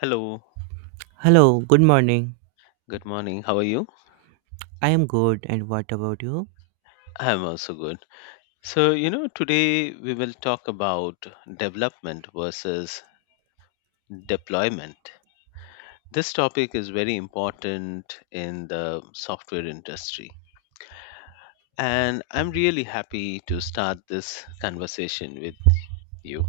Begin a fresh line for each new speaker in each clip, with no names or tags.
Hello,
Hello, good morning.
good morning. How are you?
I am good, and what about you?
I'm also good. Today we will talk about development versus deployment. This topic is very important in the software industry. And I'm really happy to start this conversation with you.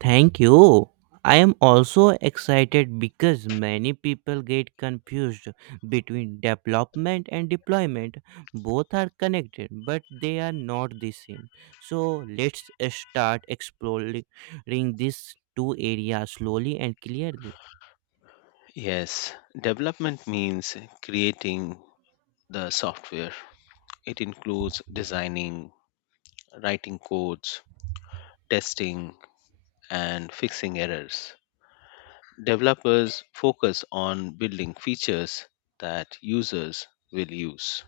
Thank you. I am also excited because many people get confused between development and deployment. Both are connected, but they are not the same. So, let's start exploring these two areas slowly and clearly.
Yes, development means creating the software. It includes designing, writing codes, testing, and fixing errors. Developers focus on building features that users will use.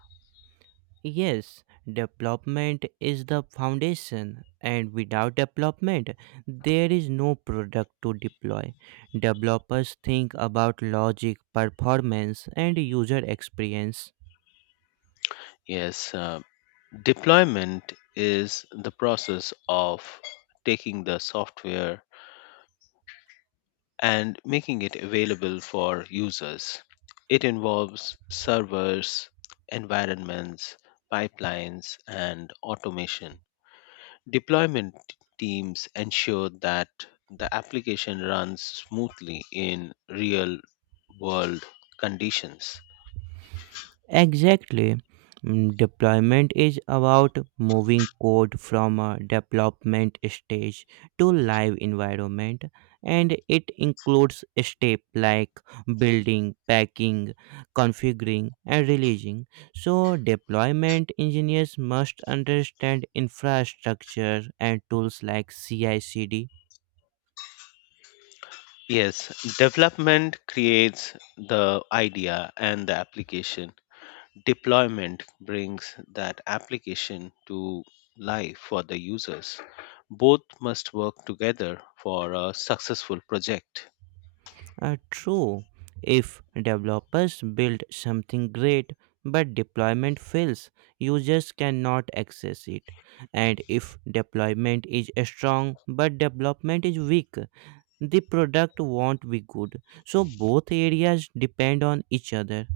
Yes, development is the foundation, and without development, there is no product to deploy. Developers think about logic, performance, and user experience.
Yes, deployment is the process of taking the software and making it available for users. It involves servers, environments, pipelines, and automation. Deployment teams ensure that the application runs smoothly in real world conditions.
Exactly. Deployment is about moving code from a development stage to live environment, and it includes steps like building, packing, configuring and releasing. So deployment engineers must understand infrastructure and tools like CI/CD.
Yes, development creates the idea and the application. Deployment brings that application to life for the users. Both must work together for a successful project.
True, if developers build something great but deployment fails, users cannot access it. And if deployment is strong but development is weak, the product won't be good. So both areas depend on each other.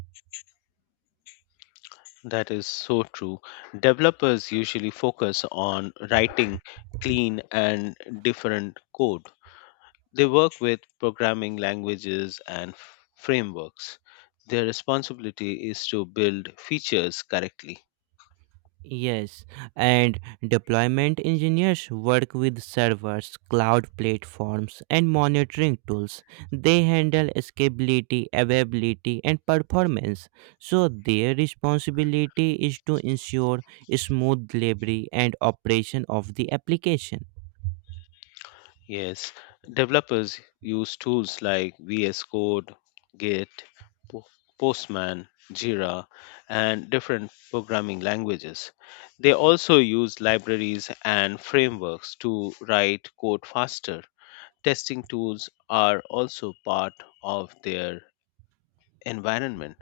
That is so true. Developers usually focus on writing clean and different code. They work with programming languages and frameworks. Their responsibility is to build features correctly.
Yes, and deployment engineers work with servers, cloud platforms, and monitoring tools. They handle scalability, availability, and performance. So, their responsibility is to ensure smooth delivery and operation of the application.
Yes, developers use tools like VS Code, Git, Po- Postman, Jira, and different programming languages. They also use libraries and frameworks to write code faster. Testing tools are also part of their environment.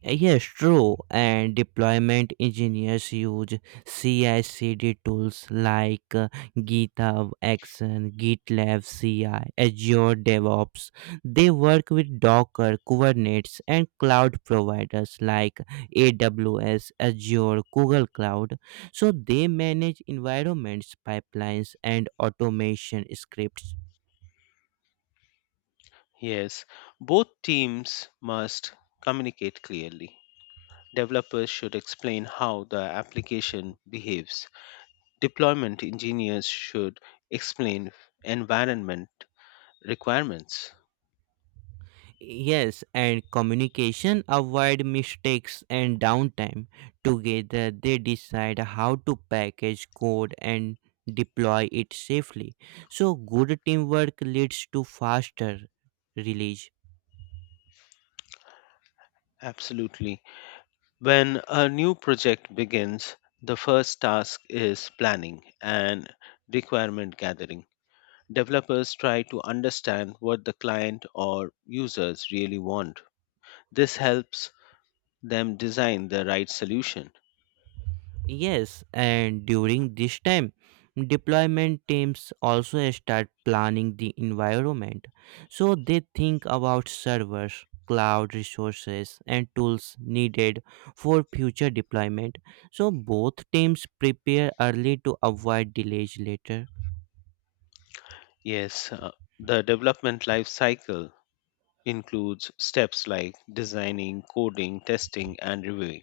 Yes, true. And deployment engineers use CI/CD tools like GitHub Action, GitLab CI, Azure DevOps. They work with Docker, Kubernetes, and cloud providers like AWS, Azure, Google Cloud. So they manage environments, pipelines, and automation scripts.
Yes, both teams must communicate clearly. Developers should explain how the application behaves. Deployment engineers should explain environment requirements.
Yes, and communication avoid mistakes and downtime. Together they decide how to package code and deploy it safely. So good teamwork leads to faster release.
Absolutely. When a new project begins, the first task is planning and requirement gathering. Developers try to understand what the client or users really want. This helps them design the right solution.
Yes, and during this time, deployment teams also start planning the environment. So they think about servers, cloud resources, and tools needed for future deployment. So both teams prepare early to avoid delays later.
Yes, the development life cycle includes steps like designing, coding, testing, and reviewing.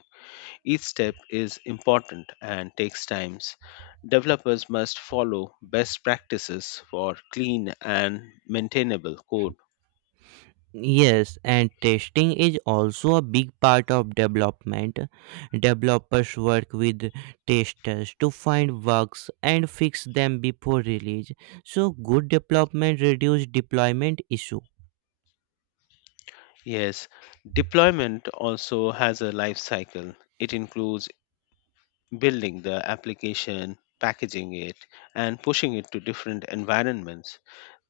Each step is important and takes times. Developers must follow best practices for clean and maintainable code.
Yes, and testing is also a big part of development. Developers work with testers to find bugs and fix them before release. So, good development reduces deployment issue.
Yes, deployment also has a life cycle. It includes building the application, packaging it, and pushing it to different environments.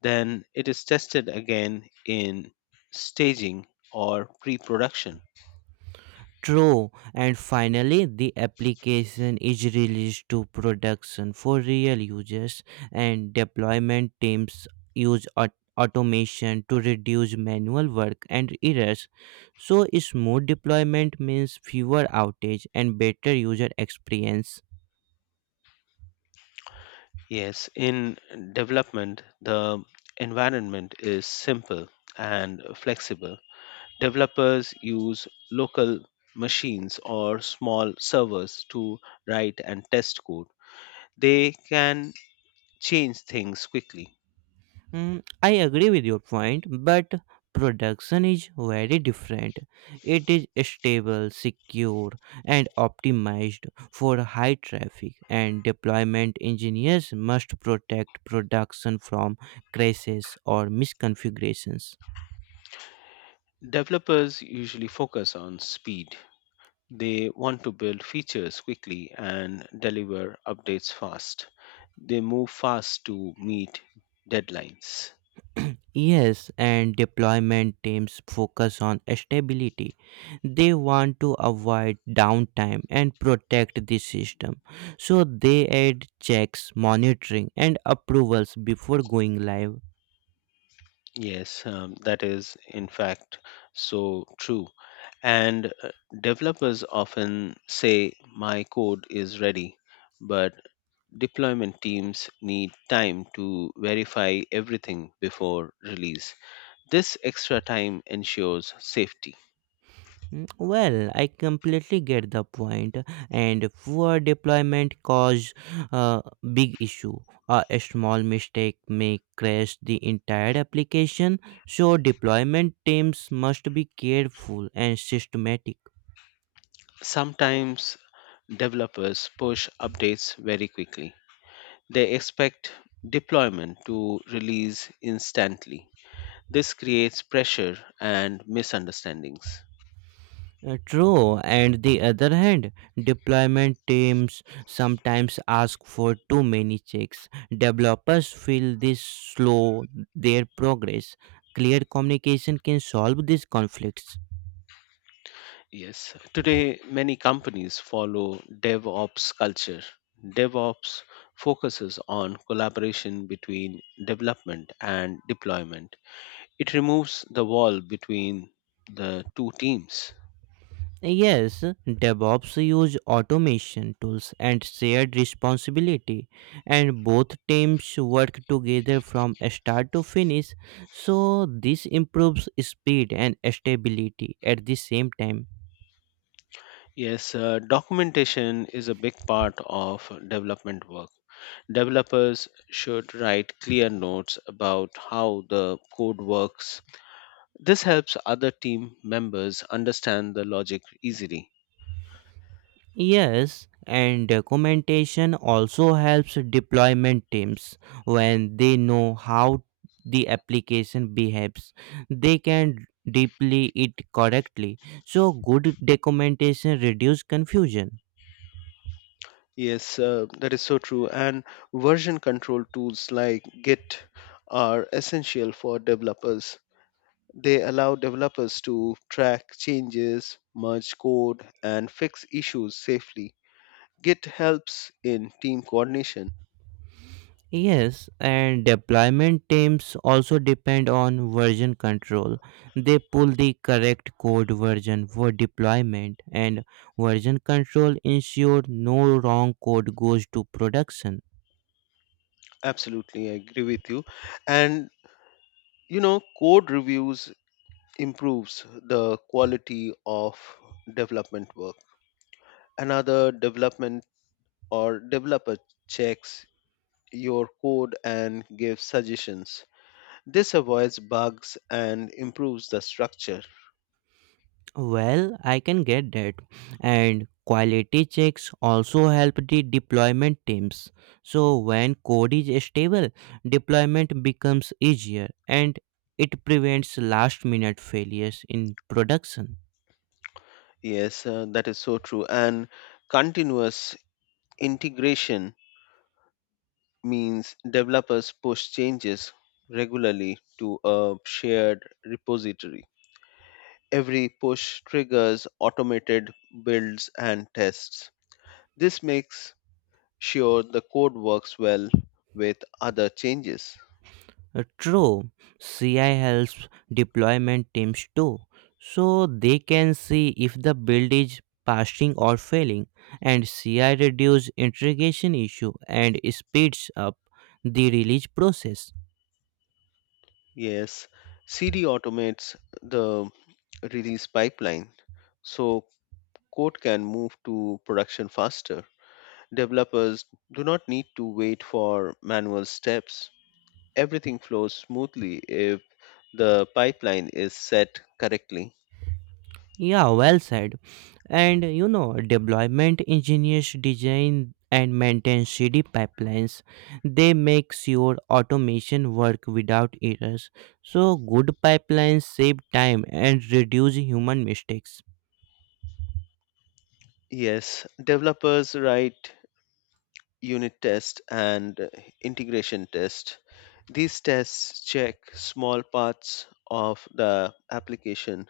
Then it is tested again in staging or pre production.
True, and finally, the application is released to production for real users, and deployment teams use automation to reduce manual work and errors. So, smooth deployment means fewer outage and better user experience.
Yes, in development, the environment is simple and flexible. Developers use local machines or small servers to write and test code. They can change things quickly.
I agree with your point, but production is very different. It is stable, secure, and optimized for high traffic, and deployment engineers must protect production from crashes or misconfigurations.
Developers usually focus on speed. They want to build features quickly and deliver updates fast. They move fast to meet deadlines.
Yes, and deployment teams focus on stability. They want to avoid downtime and protect the system. So they add checks, monitoring, and approvals before going live.
Yes, that is in fact so true. And developers often say, "My code is ready," but deployment teams need time to verify everything before release. This extra time ensures safety.
Well, I completely get the point, and poor deployment cause a big issue. A small mistake may crash the entire application, so deployment teams must be careful and systematic.
Sometimes developers push updates very quickly, they expect deployment to release instantly. This creates pressure and misunderstandings.
True, and the other hand, deployment teams sometimes ask for too many checks. Developers feel this slow their progress. Clear communication can solve these conflicts.
Yes, today many companies follow DevOps culture. DevOps focuses on collaboration between development and deployment. It removes the wall between the two teams.
Yes, DevOps use automation tools and shared responsibility, and both teams work together from start to finish. So this improves speed and stability at the same time.
Yes, documentation is a big part of development work. Developers should write clear notes about how the code works. This helps other team members understand the logic easily.
Yes, and documentation also helps deployment teams when they know how the application behaves. They can deploy it correctly. So good documentation reduces confusion.
Yes, that is so true. And version control tools like Git are essential for developers. They allow developers to track changes, merge code, and fix issues safely. Git helps in team coordination.
Yes, and deployment teams also depend on version control. They pull the correct code version for deployment, and version control ensure no wrong code goes to production.
Absolutely, I agree with you. And Code reviews improves the quality of development work. Another development or developer checks your code and give suggestions. This avoids bugs and improves the structure.
Well, I can get that. And quality checks also help the deployment teams. So when code is stable, deployment becomes easier, and it prevents last minute failures in production.
Yes, that is so true. And continuous integration means developers push changes regularly to a shared repository. Every push triggers automated builds and tests. This makes sure the code works well with other changes.
True, CI helps deployment teams too. So they can see if the build is passing or failing, and CI reduces integration issue and speeds up the release process.
Yes, CD automates the release pipeline so code can move to production faster. Developers do not need to wait for manual steps. Everything flows smoothly if the pipeline is set correctly.
Yeah, well said. And deployment engineers design and maintain CD pipelines. They make sure automation work without errors. So good pipelines save time and reduce human mistakes.
Yes, developers write unit test and integration test. These tests check small parts of the application.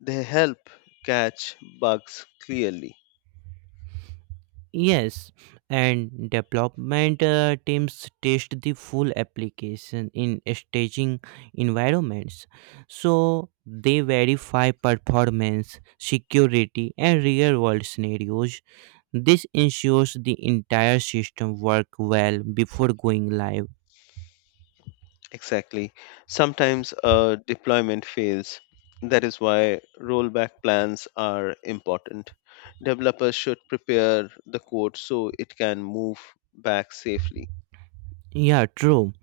They help catch bugs clearly.
Yes, and development teams test the full application in staging environments. So they verify performance, security, and real world scenarios. This ensures the entire system work well before going live.
Exactly. Sometimes a deployment fails. That is why rollback plans are important. Developers should prepare the code so it can move back safely.
Yeah, true.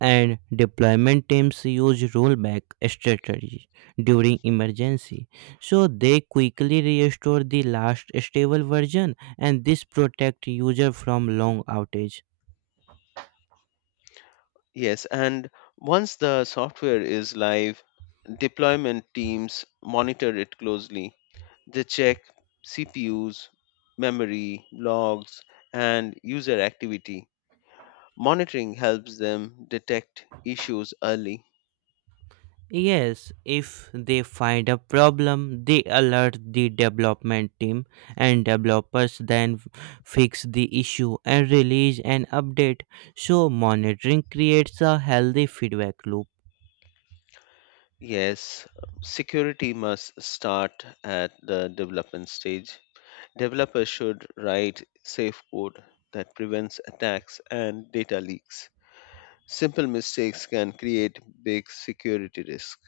And deployment teams use rollback strategies during emergency, so they quickly restore the last stable version, and this protect user from long outage.
Yes, and once the software is live, deployment teams monitor it closely. They check CPUs, memory, logs, and user activity. Monitoring helps them detect issues early.
Yes, if they find a problem, they alert the development team, and developers then fix the issue and release an update. So, monitoring creates a healthy feedback loop.
Yes, security must start at the development stage. Developers should write safe code that prevents attacks and data leaks. Simple mistakes can create big security risk.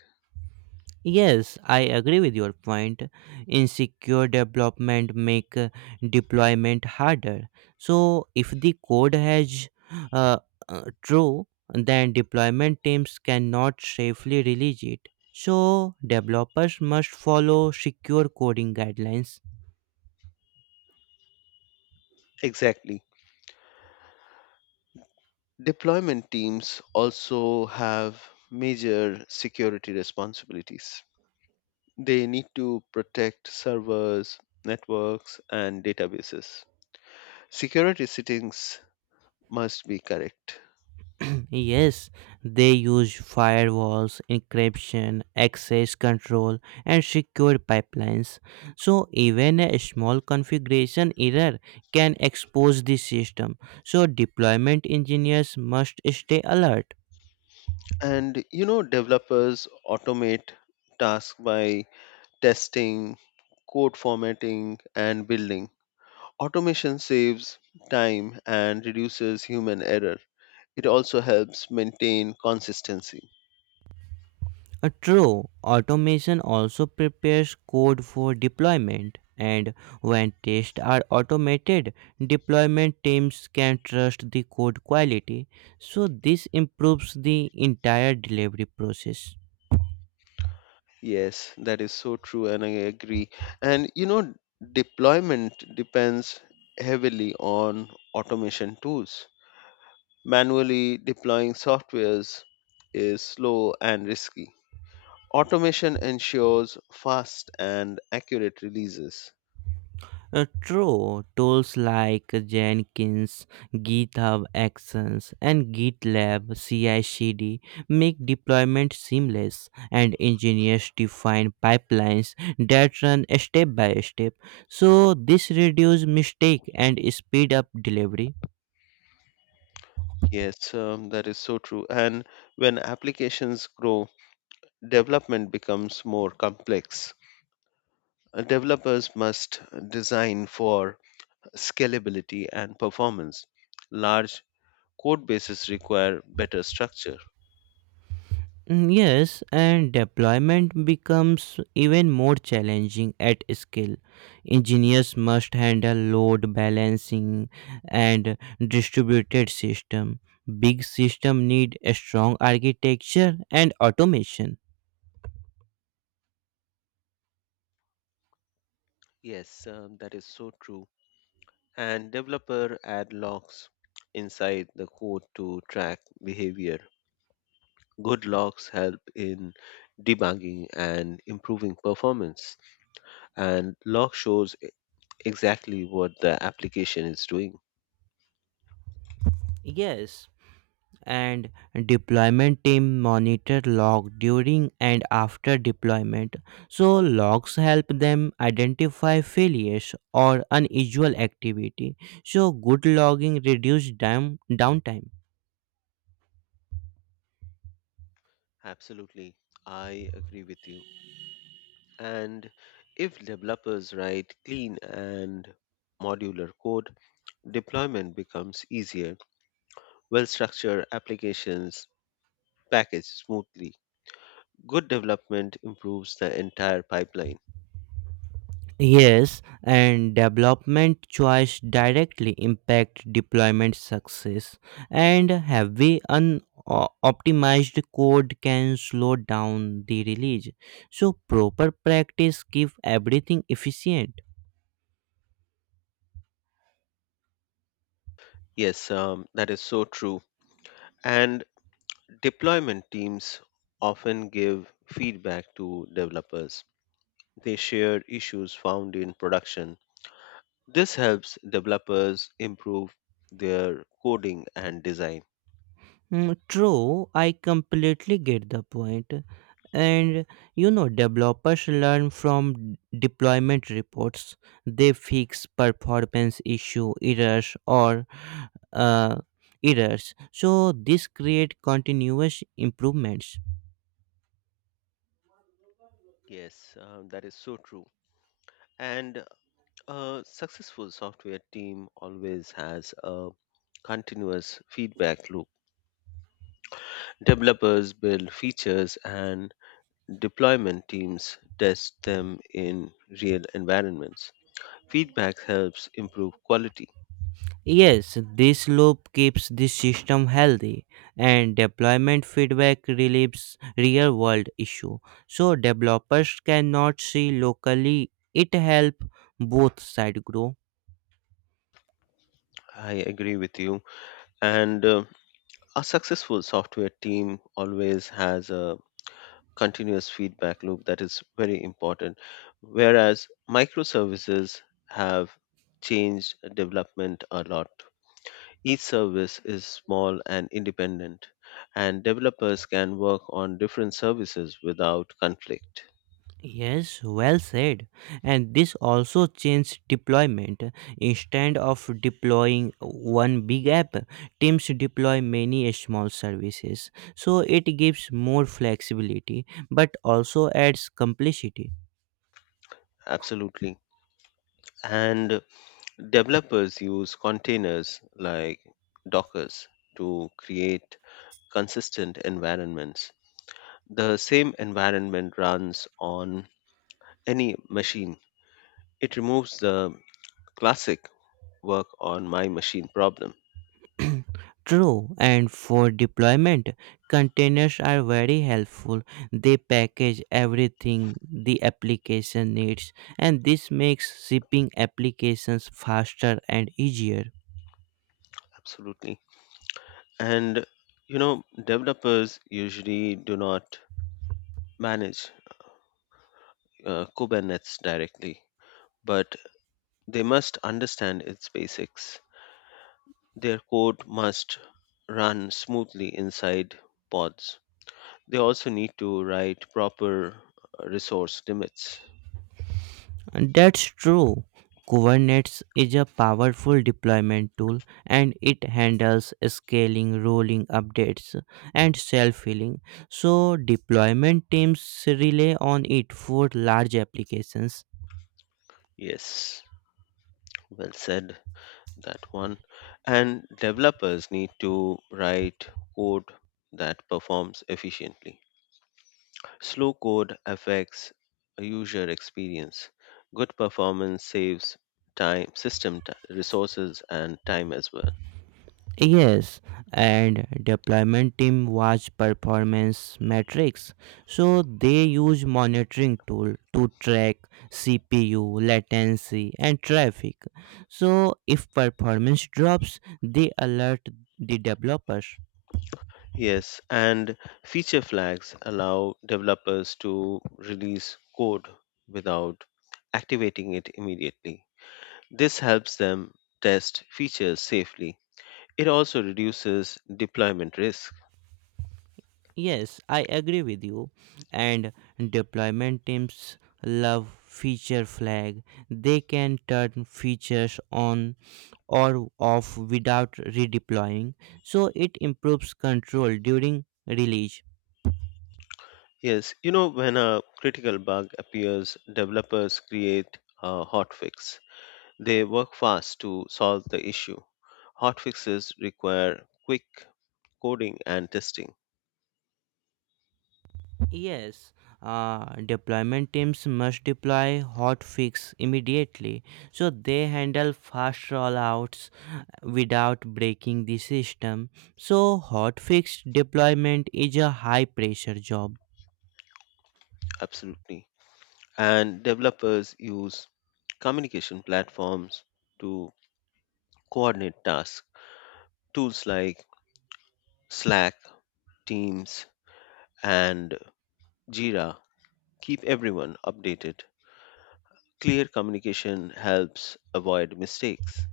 Yes, I agree with your point. Insecure development make deployment harder. So if the code has uh, true, then deployment teams cannot safely release it. So developers must follow secure coding guidelines.
Exactly. Deployment teams also have major security responsibilities. They need to protect servers, networks, and databases. Security settings must be correct.
Yes, they use firewalls, encryption, access control, and secure pipelines. So, even a small configuration error can expose the system. So, deployment engineers must stay alert.
Developers automate tasks by testing, code formatting, and building. Automation saves time and reduces human error. It also helps maintain consistency.
True, automation also prepares code for deployment, and when tests are automated, deployment teams can trust the code quality. So, this improves the entire delivery process.
Yes, that is so true, and I agree. And you know, Deployment depends heavily on automation tools. Manually deploying softwares is slow and risky. Automation ensures fast and accurate releases.
True, tools like Jenkins, GitHub Actions, and GitLab CI/CD make deployment seamless, and engineers define pipelines that run step by step. So this reduces mistake and speed up delivery.
Yes, that is so true. And when applications grow, development becomes more complex. Developers must design for scalability and performance. Large code bases require better structure.
Yes, and deployment becomes even more challenging at scale. Engineers must handle load balancing and distributed system. Big system need a strong architecture and automation.
Yes, that is so true. And developer add logs inside the code to track behavior. Good logs help in debugging and improving performance, and log shows exactly what the application is doing.
Yes, and deployment team monitor log during and after deployment, so logs help them identify failures or unusual activity. So good logging reduce downtime.
Absolutely, I agree with you. And if developers write clean and modular code, deployment becomes easier. Well structured applications package smoothly. Good development improves the entire pipeline.
Yes, and development choice directly impact deployment success, and heavy unoptimized code can slow down the release. So proper practice keep everything efficient.
Yes, that is so true. And deployment teams often give feedback to developers. They share issues found in production. This helps developers improve their coding and design.
True, I completely get the point. And developers learn from deployment reports. They fix performance issue errors or uh, errors. So this create continuous improvements.
Yes, that is so true. And a successful software team always has a continuous feedback loop. Developers build features and deployment teams test them in real environments. Feedback helps improve quality.
Yes, this loop keeps the system healthy, and deployment feedback relieves real world issue. So developers cannot see locally, it help both side grow.
I agree with you. And a successful software team always has a continuous feedback loop, that is very important. Whereas microservices have changed development a lot. Each service is small and independent, and developers can work on different services without conflict.
Yes, well said. And this also changes deployment. Instead of deploying one big app, teams deploy many small services. So it gives more flexibility but also adds complexity.
Absolutely. And developers use containers like Dockers to create consistent environments. The same environment runs on any machine. It removes the classic work on my machine problem.
True, and for deployment, containers are very helpful. They package everything the application needs, and this makes shipping applications faster and easier.
Absolutely. And Developers usually do not manage Kubernetes directly, but they must understand its basics. Their code must run smoothly inside pods. They also need to write proper resource limits.
That's true. Kubernetes is a powerful deployment tool, and it handles scaling, rolling updates, and self healing. So, deployment teams rely on it for large applications.
Yes, well said, that one. And developers need to write code that performs efficiently. Slow code affects user experience. Good performance saves time, system resources, and time as well.
Yes, and deployment team watch performance metrics. So they use monitoring tool to track CPU, latency and traffic. So if performance drops, they alert the developers.
Yes, and feature flags allow developers to release code without activating it immediately. This helps them test features safely. It also reduces deployment risk.
Yes, I agree with you. And deployment teams love feature flag. They can turn features on or off without redeploying, so it improves control during release.
Yes, you know, when a critical bug appears, developers create a hotfix. They work fast to solve the issue. Hotfixes require quick coding and testing,
Yes, deployment teams must deploy hotfix immediately, so they handle fast rollouts without breaking the system. So hotfix deployment is a high pressure job.
absolutely. And developers use communication platforms to coordinate tasks. Tools like Slack, Teams, and Jira keep everyone updated. Clear communication helps avoid mistakes.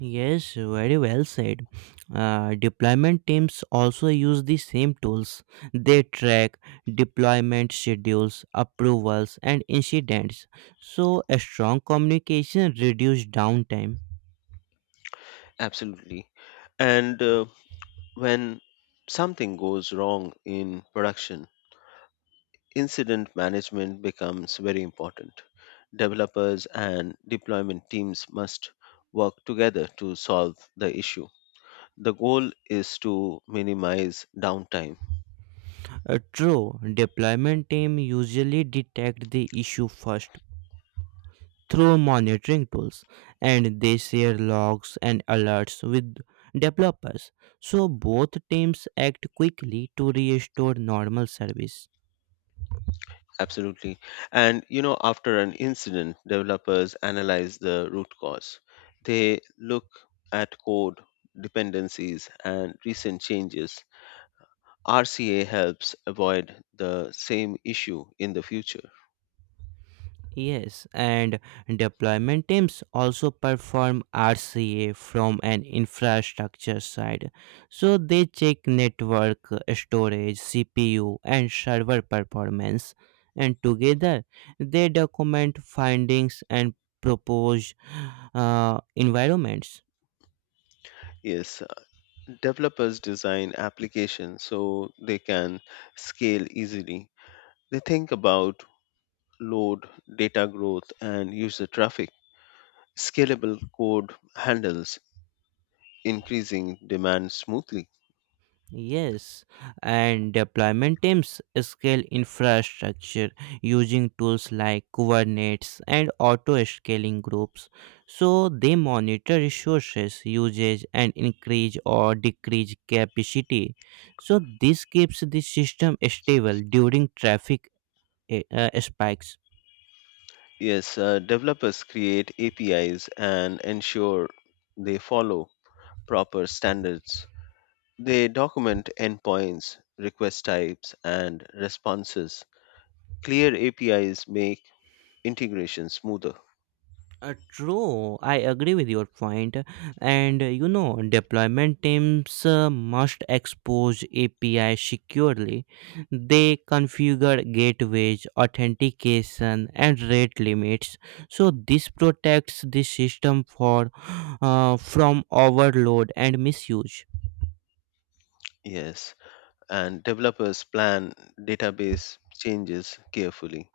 Yes, very well said. Deployment teams also use the same tools. They track deployment schedules, approvals, and incidents. So, a strong communication reduces downtime.
Absolutely. And when something goes wrong in production, incident management becomes very important. Developers and deployment teams must work together to solve the issue. The goal is to minimize downtime.
True, deployment team usually detect the issue first through monitoring tools, and they share logs and alerts with developers. So, both teams act quickly to restore normal service.
Absolutely. After an incident, developers analyze the root cause. They look at code dependencies and recent changes. RCA helps avoid the same issue in the future.
Yes, and deployment teams also perform RCA from an infrastructure side. So they check network, storage, CPU, and server performance. And together, they document findings and propose environments.
Yes, developers design applications so they can scale easily. They think about load, data growth, and user traffic. Scalable code handles increasing demand smoothly.
Yes, and deployment teams scale infrastructure using tools like Kubernetes and auto scaling groups. So they monitor resources usage and increase or decrease capacity. So this keeps the system stable during traffic spikes.
Yes, developers create APIs and ensure they follow proper standards. They document endpoints, request types, and responses. Clear APIs make integration smoother.
True, I agree with your point. And deployment teams must expose API securely. They configure gateways, authentication, and rate limits. So this protects the system for from overload and misuse.
Yes, and developers plan database changes carefully.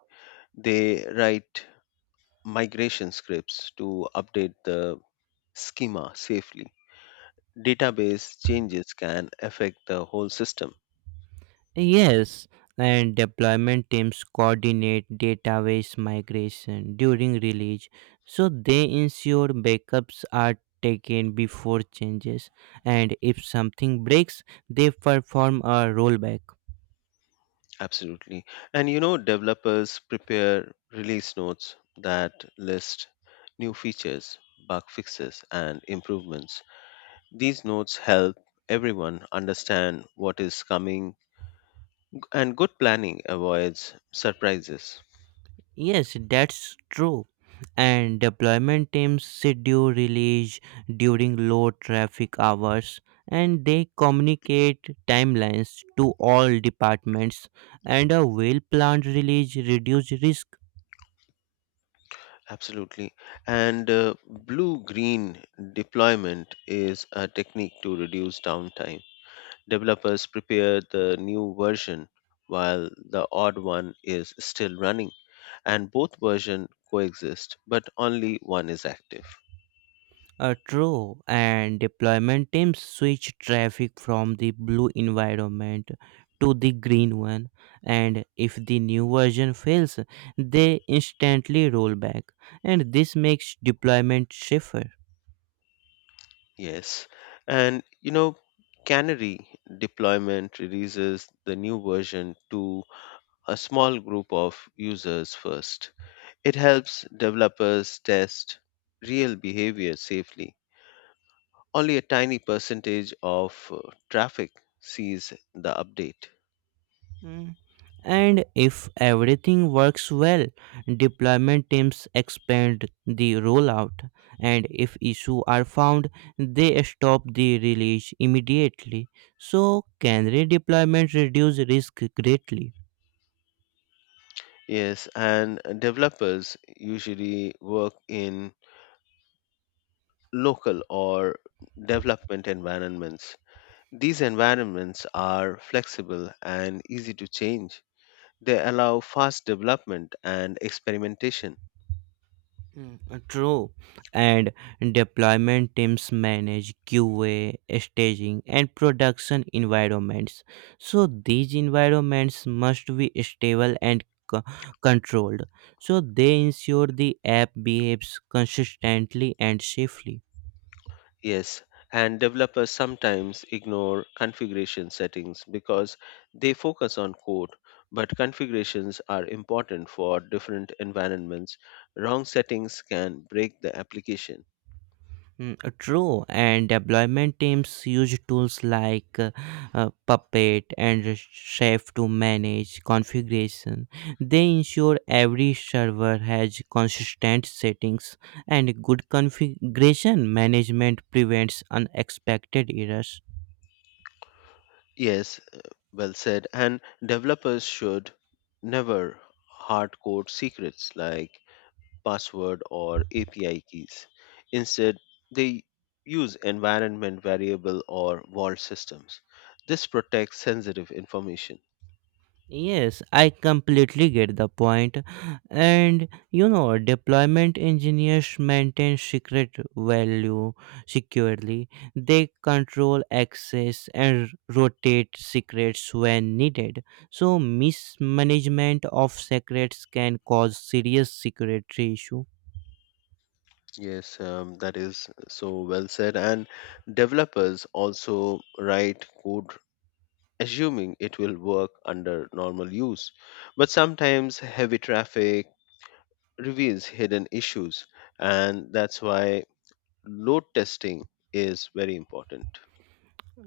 They write migration scripts to update the schema safely. Database changes can affect the whole system.
Yes, and deployment teams coordinate database migration during release, so they ensure backups are taken before changes, and if something breaks, they perform a rollback.
Absolutely. Developers prepare release notes that list new features, bug fixes, and improvements. These notes help everyone understand what is coming, and good planning avoids surprises.
Yes, that's true. And deployment teams schedule release during low traffic hours, and they communicate timelines to all departments, and a well planned release reduces risk.
Absolutely. And blue green deployment is a technique to reduce downtime. Developers prepare the new version while the odd one is still running. And both versions coexist, but only one is active.
True, and deployment teams switch traffic from the blue environment to the green one, and if the new version fails, they instantly roll back, and this makes deployment safer.
Yes. And you know, Canary deployment releases the new version to a small group of users first. It helps developers test real behavior safely. Only a tiny percentage of traffic sees the update.
Mm. And if everything works well, deployment teams expand the rollout, and if issues are found, they stop the release immediately. So, can redeployment reduce risk greatly?
Yes, and developers usually work in local or development environments. These environments are flexible and easy to change. They allow fast development and experimentation.
True, and deployment teams manage QA, staging, and production environments. So these environments must be stable and controlled. So they ensure the app behaves consistently and safely.
Yes, and developers sometimes ignore configuration settings because they focus on code, but configurations are important for different environments. Wrong settings can break the application.
True, and deployment teams use tools like Puppet and Chef to manage configuration. They ensure every server has consistent settings, and good configuration management prevents unexpected errors.
Yes, well said. And developers should never hard code secrets like password, or API keys. Instead, they use environment variable or vault systems. This protects sensitive information.
Yes, I completely get the point. And deployment engineers maintain secret value securely. They control access and rotate secrets when needed. So mismanagement of secrets can cause serious security issue.
Yes, that is so well said. And developers also write code assuming it will work under normal use. But sometimes heavy traffic reveals hidden issues, and that's why load testing is very important.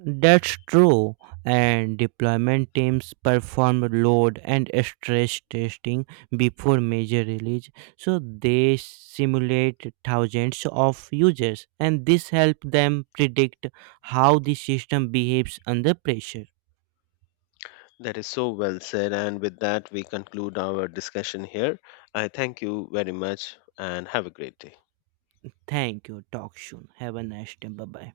That's true. And deployment teams perform load and stress testing before major release. So they simulate thousands of users, and this helps them predict how the system behaves under pressure.
That is so well said. And with that, we conclude our discussion here. I thank you very much and have a great day.
Thank you. Talk soon. Have a nice day. Bye bye.